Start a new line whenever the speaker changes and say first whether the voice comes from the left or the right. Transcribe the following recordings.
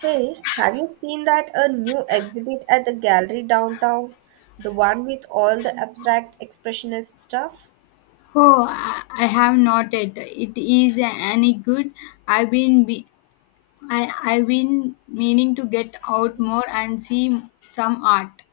right: Hey, have you seen that a new exhibit at the gallery downtown? The one with all the abstract expressionist stuff?
left: Oh, I have not yet. It is any good. I've been be, I've been meaning to get out more and see some art.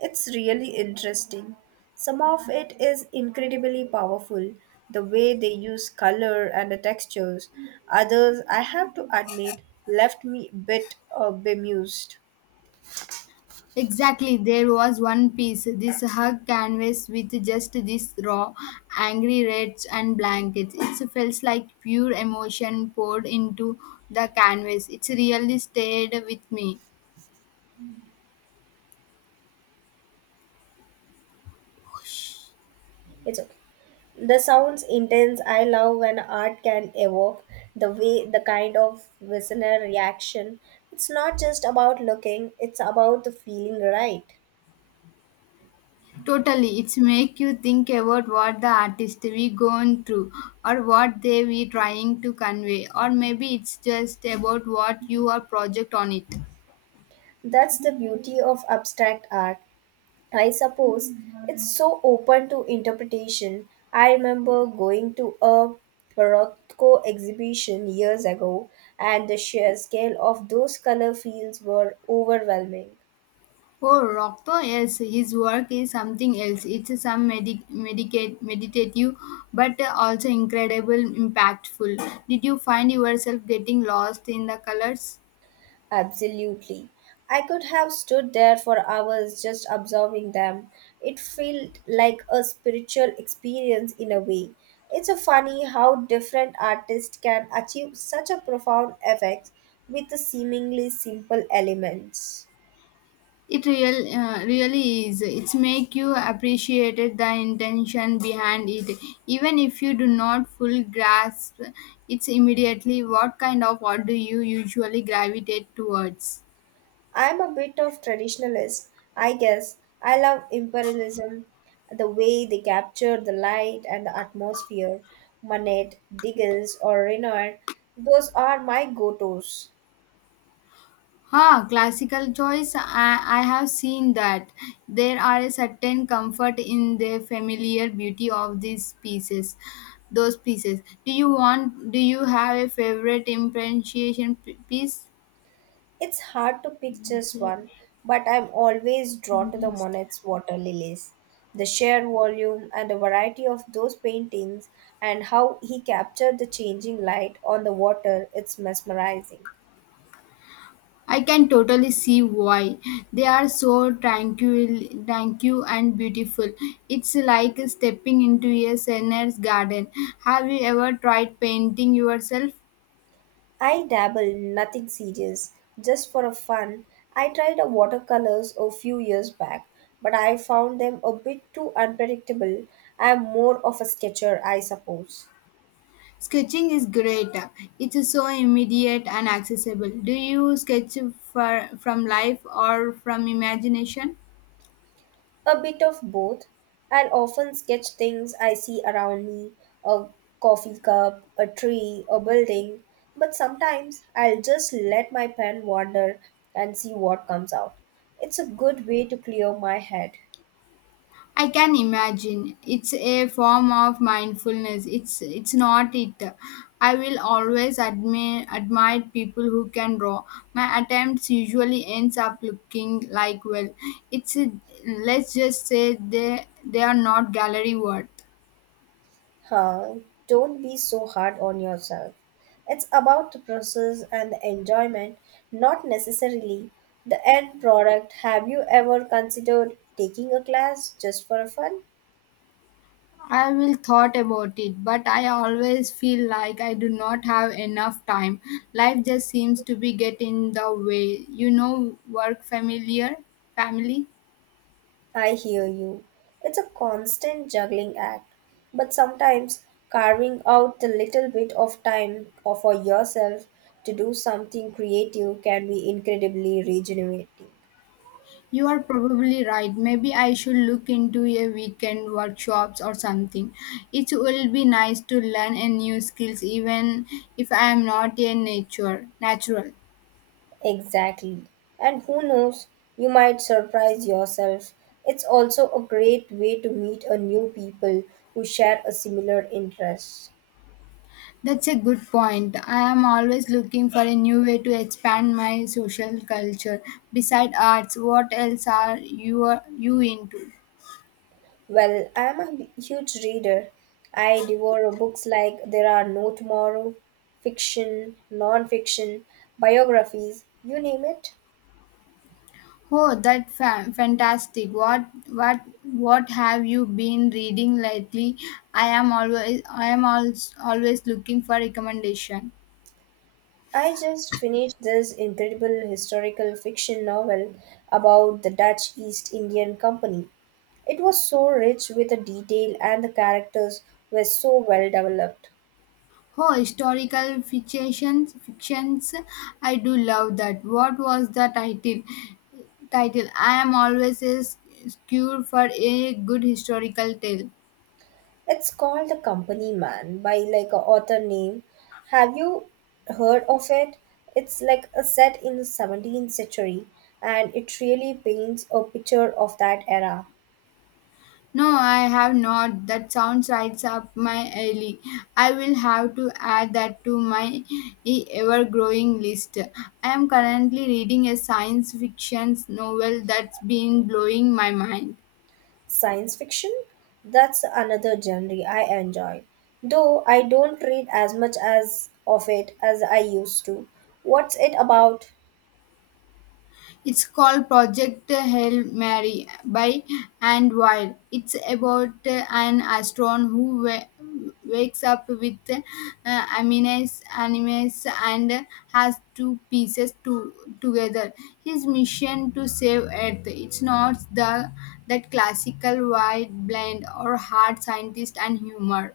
right: It's really interesting. Some of it is incredibly powerful, the way they use color and the textures. Others, I have to admit, left me a bit bemused.
left: Exactly, there was one piece, this hug canvas with just this raw, angry reds and blankets. It feels like pure emotion poured into the canvas. It's really stayed with me.
right: It's okay. The sounds intense. I love when art can evoke the way, the kind of listener reaction. It's not just about looking, it's about the feeling right.
left: Totally, it's make you think about what the artist we going through or what they we trying to convey, or maybe it's just about what you are project on it.
right: That's the beauty of abstract art. I suppose it's so open to interpretation. I remember going to a Rothko exhibition years ago, and the sheer scale of those color fields were overwhelming.
left: Oh, Rocto, yes, his work is something else. It's some meditative, but also incredible, impactful. Did you find yourself getting lost in the colors?
right: Absolutely. I could have stood there for hours just observing them. It felt like a spiritual experience in a way. It's a funny how different artists can achieve such a profound effect with the seemingly simple elements.
left: It really is. It's make you appreciate the intention behind it, even if you do not full grasp. It's immediately what kind of art do you usually gravitate towards?
right: I'm a bit of traditionalist, I guess. I love imperialism, the way they capture the light and the atmosphere. Manet, Diggles, or Renoir, those are my go-tos.
left: Ha, classical choice. I have seen that there are a certain comfort in the familiar beauty of these pieces. Those pieces. Do you want? Do you have a favorite improvisation piece?
right: It's hard to pick just one, but I'm always drawn to the Monet's water lilies. The sheer volume and the variety of those paintings, and how he captured the changing light on the water, it's mesmerizing.
left: I can totally see why. They are so tranquil and beautiful. It's like stepping into a sinner's garden. Have you ever tried painting yourself?
right: I dabble, nothing serious, just for a fun. I tried a watercolors a few years back, but I found them a bit too unpredictable. I'm more of a sketcher, I suppose.
left: Sketching is great. It's so immediate and accessible. Do you sketch from life or from imagination?
right: A bit of both. I'll often sketch things I see around me a coffee cup, a tree, a building, but sometimes I'll just let my pen wander and see what comes out. It's a good way to clear my head.
left: I can imagine. It's a form of mindfulness. It's not it. I will always admire people who can draw. My attempts usually ends up looking like well. It's a, let's just say they are not gallery worth.
right: Huh, don't be so hard on yourself. It's about the process and the enjoyment, not necessarily the end product. Have you ever considered taking a class just for fun?
left: I will thought about it, but I always feel like I do not have enough time. Life just seems to be getting in the way. You know, work, family.
right: I hear you. It's a constant juggling act, but sometimes carving out the little bit of for yourself to do something creative can be incredibly regenerating.
left: You are probably right. Maybe I should look into a weekend workshops or something. It will be nice to learn a new skills even if I am not a nature natural.
right: Exactly. And who knows, you might surprise yourself. It's also a great way to meet a new people who share a similar interest.
left: That's a good point. I am always looking for a new way to expand my social culture. Beside arts, what else are you into?
right: Well, I am a huge reader. I devour books like There Are No Tomorrow, fiction, non fiction, biographies, you name it.
left: Oh, that fantastic! What have you been reading lately? I am always always looking for recommendation.
right: I just finished this incredible historical fiction novel about the Dutch East Indian Company. It was so rich with the detail, and the characters were so well developed.
left: Oh, historical fictions. I do love that. What was the title? Title. I am always a cure for a good historical tale.
right: It's called The Company Man by like a author name. Have you heard of it? It's like a set in the 17th century and it really paints a picture of that era.
left: No, I have not. That sounds right up my alley. I will have to add that to my ever growing list. I am currently reading a science fiction novel that's been blowing my mind.
right: Science fiction? That's another genre I enjoy. Though I don't read as much as of it as I used to. What's it about?
left: It's called Project Hail Mary by and Wild. It's about an astronaut who wakes up with amines, animes, and has two pieces to, together. His mission to save Earth. It's not the that classical white blend or hard scientist and humor.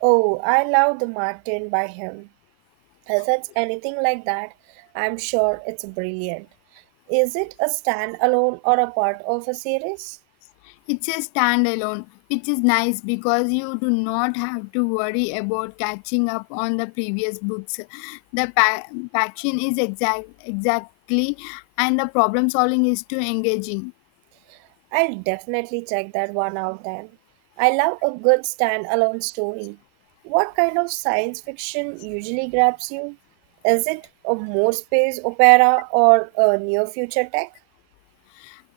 right: Oh, I love The Martin by him. If it's anything like that, I'm sure it's brilliant. Is it a standalone or a part of a series?
left: It's a standalone, which is nice because you do not have to worry about catching up on the previous books. The passion is exactly, and the problem solving is too engaging.
right: I'll definitely check that one out then. I love a good standalone story. What kind of science fiction usually grabs you? Is it a more space opera or a near future tech?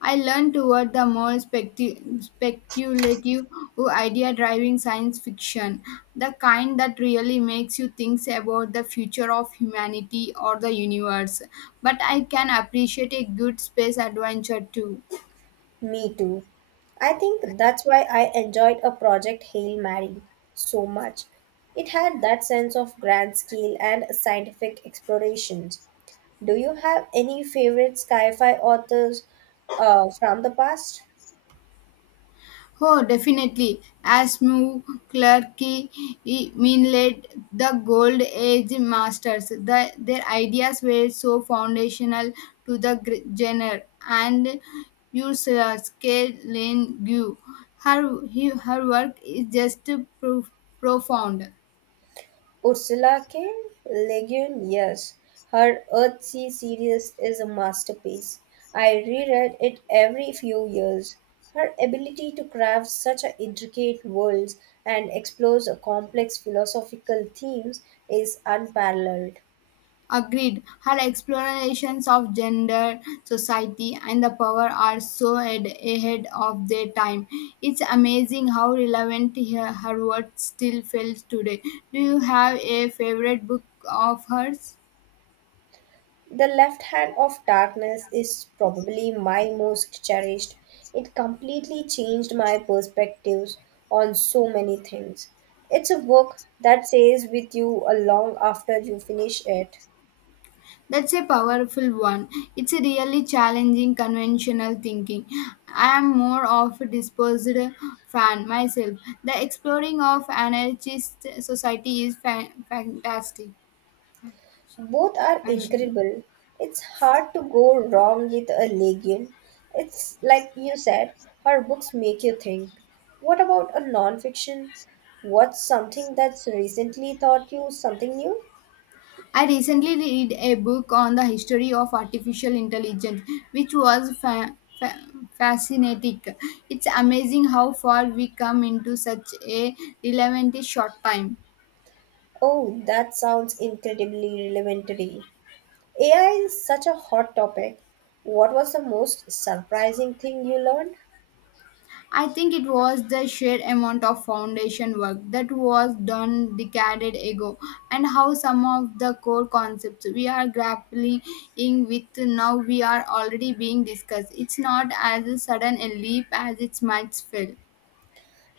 left: I learned toward the more speculative idea driving science fiction, the kind that really makes you think about the future of humanity or the universe. But I can appreciate a good space adventure too.
right: Me too. I think that's why I enjoyed a project Hail Mary so much. It had that sense of grand scale and scientific explorations. Do you have any favorite sci fi authors from the past?
left: Oh, definitely. Asmu, Clarke, Minlet, the Gold Age masters. Their ideas were so foundational to the genre. And Ursula K. Lane Gu. Her work is just pro- profound.
right: Ursula K. Le Guin, yes. Her Earthsea series is a masterpiece. I reread it every few years. Her ability to craft such a intricate worlds and explore complex philosophical themes is unparalleled.
left: Agreed. Her explorations of gender, society, and the power are so ahead of their time. It's amazing how relevant her work still feels today. Do you have a favorite book of hers?
right: The Left Hand of Darkness is probably my most cherished. It completely changed my perspectives on so many things. It's a book that stays with you a long after you finish it.
left: That's a powerful one. It's a really challenging conventional thinking. I am more of a disposed fan myself. The exploring of anarchist society is fantastic,
right: Both are
left: passionate.
right: incredible. It's hard to go wrong with a Legion. It's like you said, her books make you think. What about a non-fiction? What's something that's recently taught you something new?
left: I recently read a book on the history of artificial intelligence, which was fascinating. It's amazing how far we come into such a relatively short time.
right: Oh, that sounds incredibly relevant today. AI is such a hot topic. What was the most surprising thing you learned?
left: I think it was the sheer amount of foundation work that was done decades ago, and how some of the core concepts we are grappling with now we are already being discussed. It's not as sudden a leap as it might feel.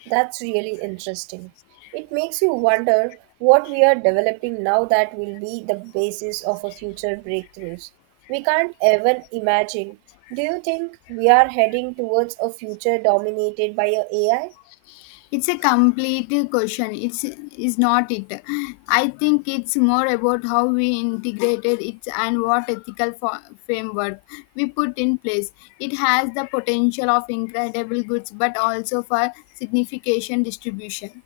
right: That's really interesting. It makes you wonder what we are developing now that will be the basis of our future breakthroughs. We can't even imagine. Do you think we are heading towards a future dominated by a AI?
left: It's a complete question, it's is not it. I think it's more about how we integrated it and what ethical framework we put in place. It has the potential of incredible goods but also for signification distribution.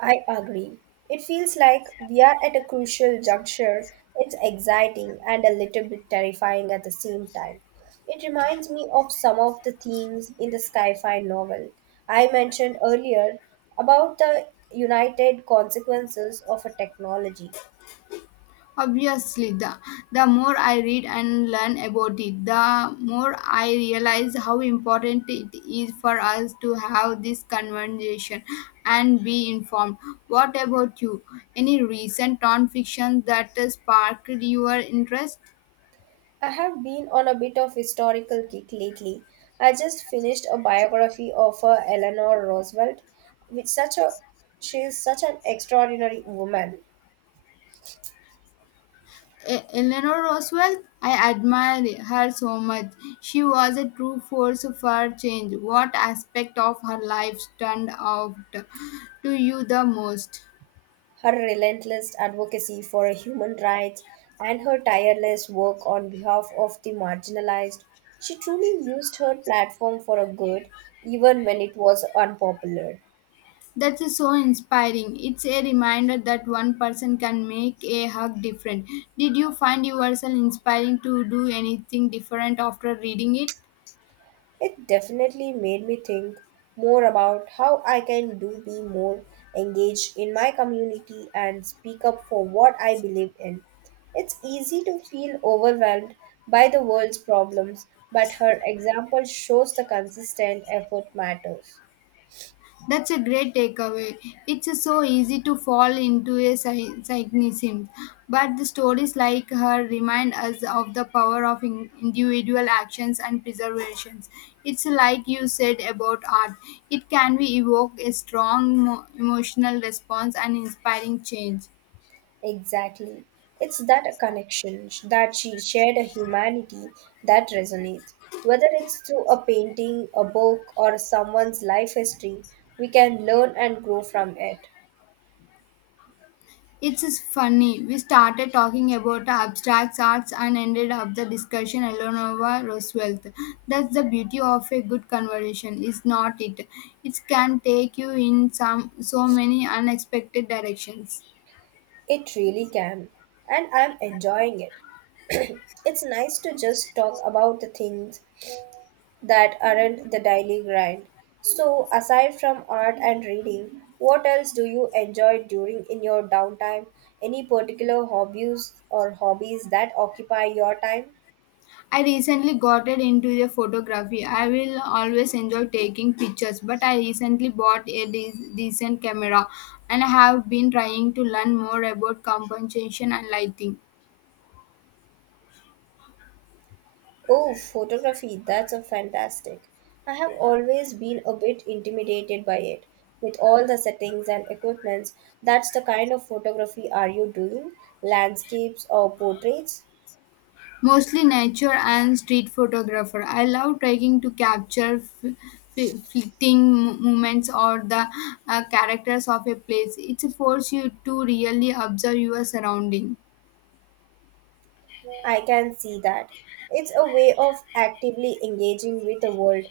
right: I agree. It feels like we are at a crucial juncture. It's exciting and a little bit terrifying at the same time. It reminds me of some of the themes in the sci-fi novel I mentioned earlier about the united consequences of a technology.
left: Obviously, the more I read and learn about it, the more I realize how important it is for us to have this conversation and be informed. What about you? Any recent nonfiction that sparked your interest?
right: I have been on a bit of historical kick lately. I just finished a biography of Eleanor Roosevelt, which such a she is such an extraordinary woman.
left: Eleanor Roosevelt? I admire her so much. She was a true force for change. What aspect of her life stand out to you the most?
right: Her relentless advocacy for human rights and her tireless work on behalf of the marginalized, she truly used her platform for a good, even when it was unpopular.
left: That is so inspiring. It's a reminder that one person can make a hug different. Did you find yourself inspiring to do anything different after reading it?
right: It definitely made me think more about how I can do be more engaged in my community and speak up for what I believe in. It's easy to feel overwhelmed by the world's problems, but her example shows the consistent effort matters.
left: That's a great takeaway. It's so easy to fall into a cynicism, but the stories like her remind us of the power of individual actions and preservations. It's like you said about art. It can be evoke a strong emotional response and inspiring change.
right: Exactly. It's that a connection, that she shared a humanity that resonates. Whether it's through a painting, a book, or someone's life history, we can learn and grow from it.
left: It's just funny. We started talking about abstract arts and ended up the discussion Eleanor Roosevelt. That's the beauty of a good conversation, is not it? It can take you in some so many unexpected directions.
right: It really can. And I'm enjoying it. It's nice to just talk about the things that aren't the daily grind. So, aside from art and reading, what else do you enjoy during in your downtime? Any particular hobbies or hobbies that occupy your time?
left: I recently got it into the photography. I will always enjoy taking pictures, but I recently bought a decent camera, and I have been trying to learn more about composition and lighting.
right: Oh, photography, that's a fantastic. I have always been a bit intimidated by it. With all the settings and equipments, that's the kind of photography are you doing? Landscapes or portraits?
left: Mostly nature and street photographer. I love trying to capture fleeting moments or the characters of a place. It forces you to really observe your surrounding.
right: I can see that. It's a way of actively engaging with the world.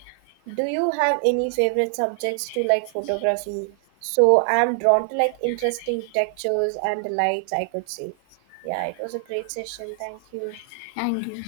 right: Do you have any favorite subjects to like photography? So I'm drawn to like interesting textures and the lights I could see. Yeah, it was a great session. Thank you.
left: Thank you.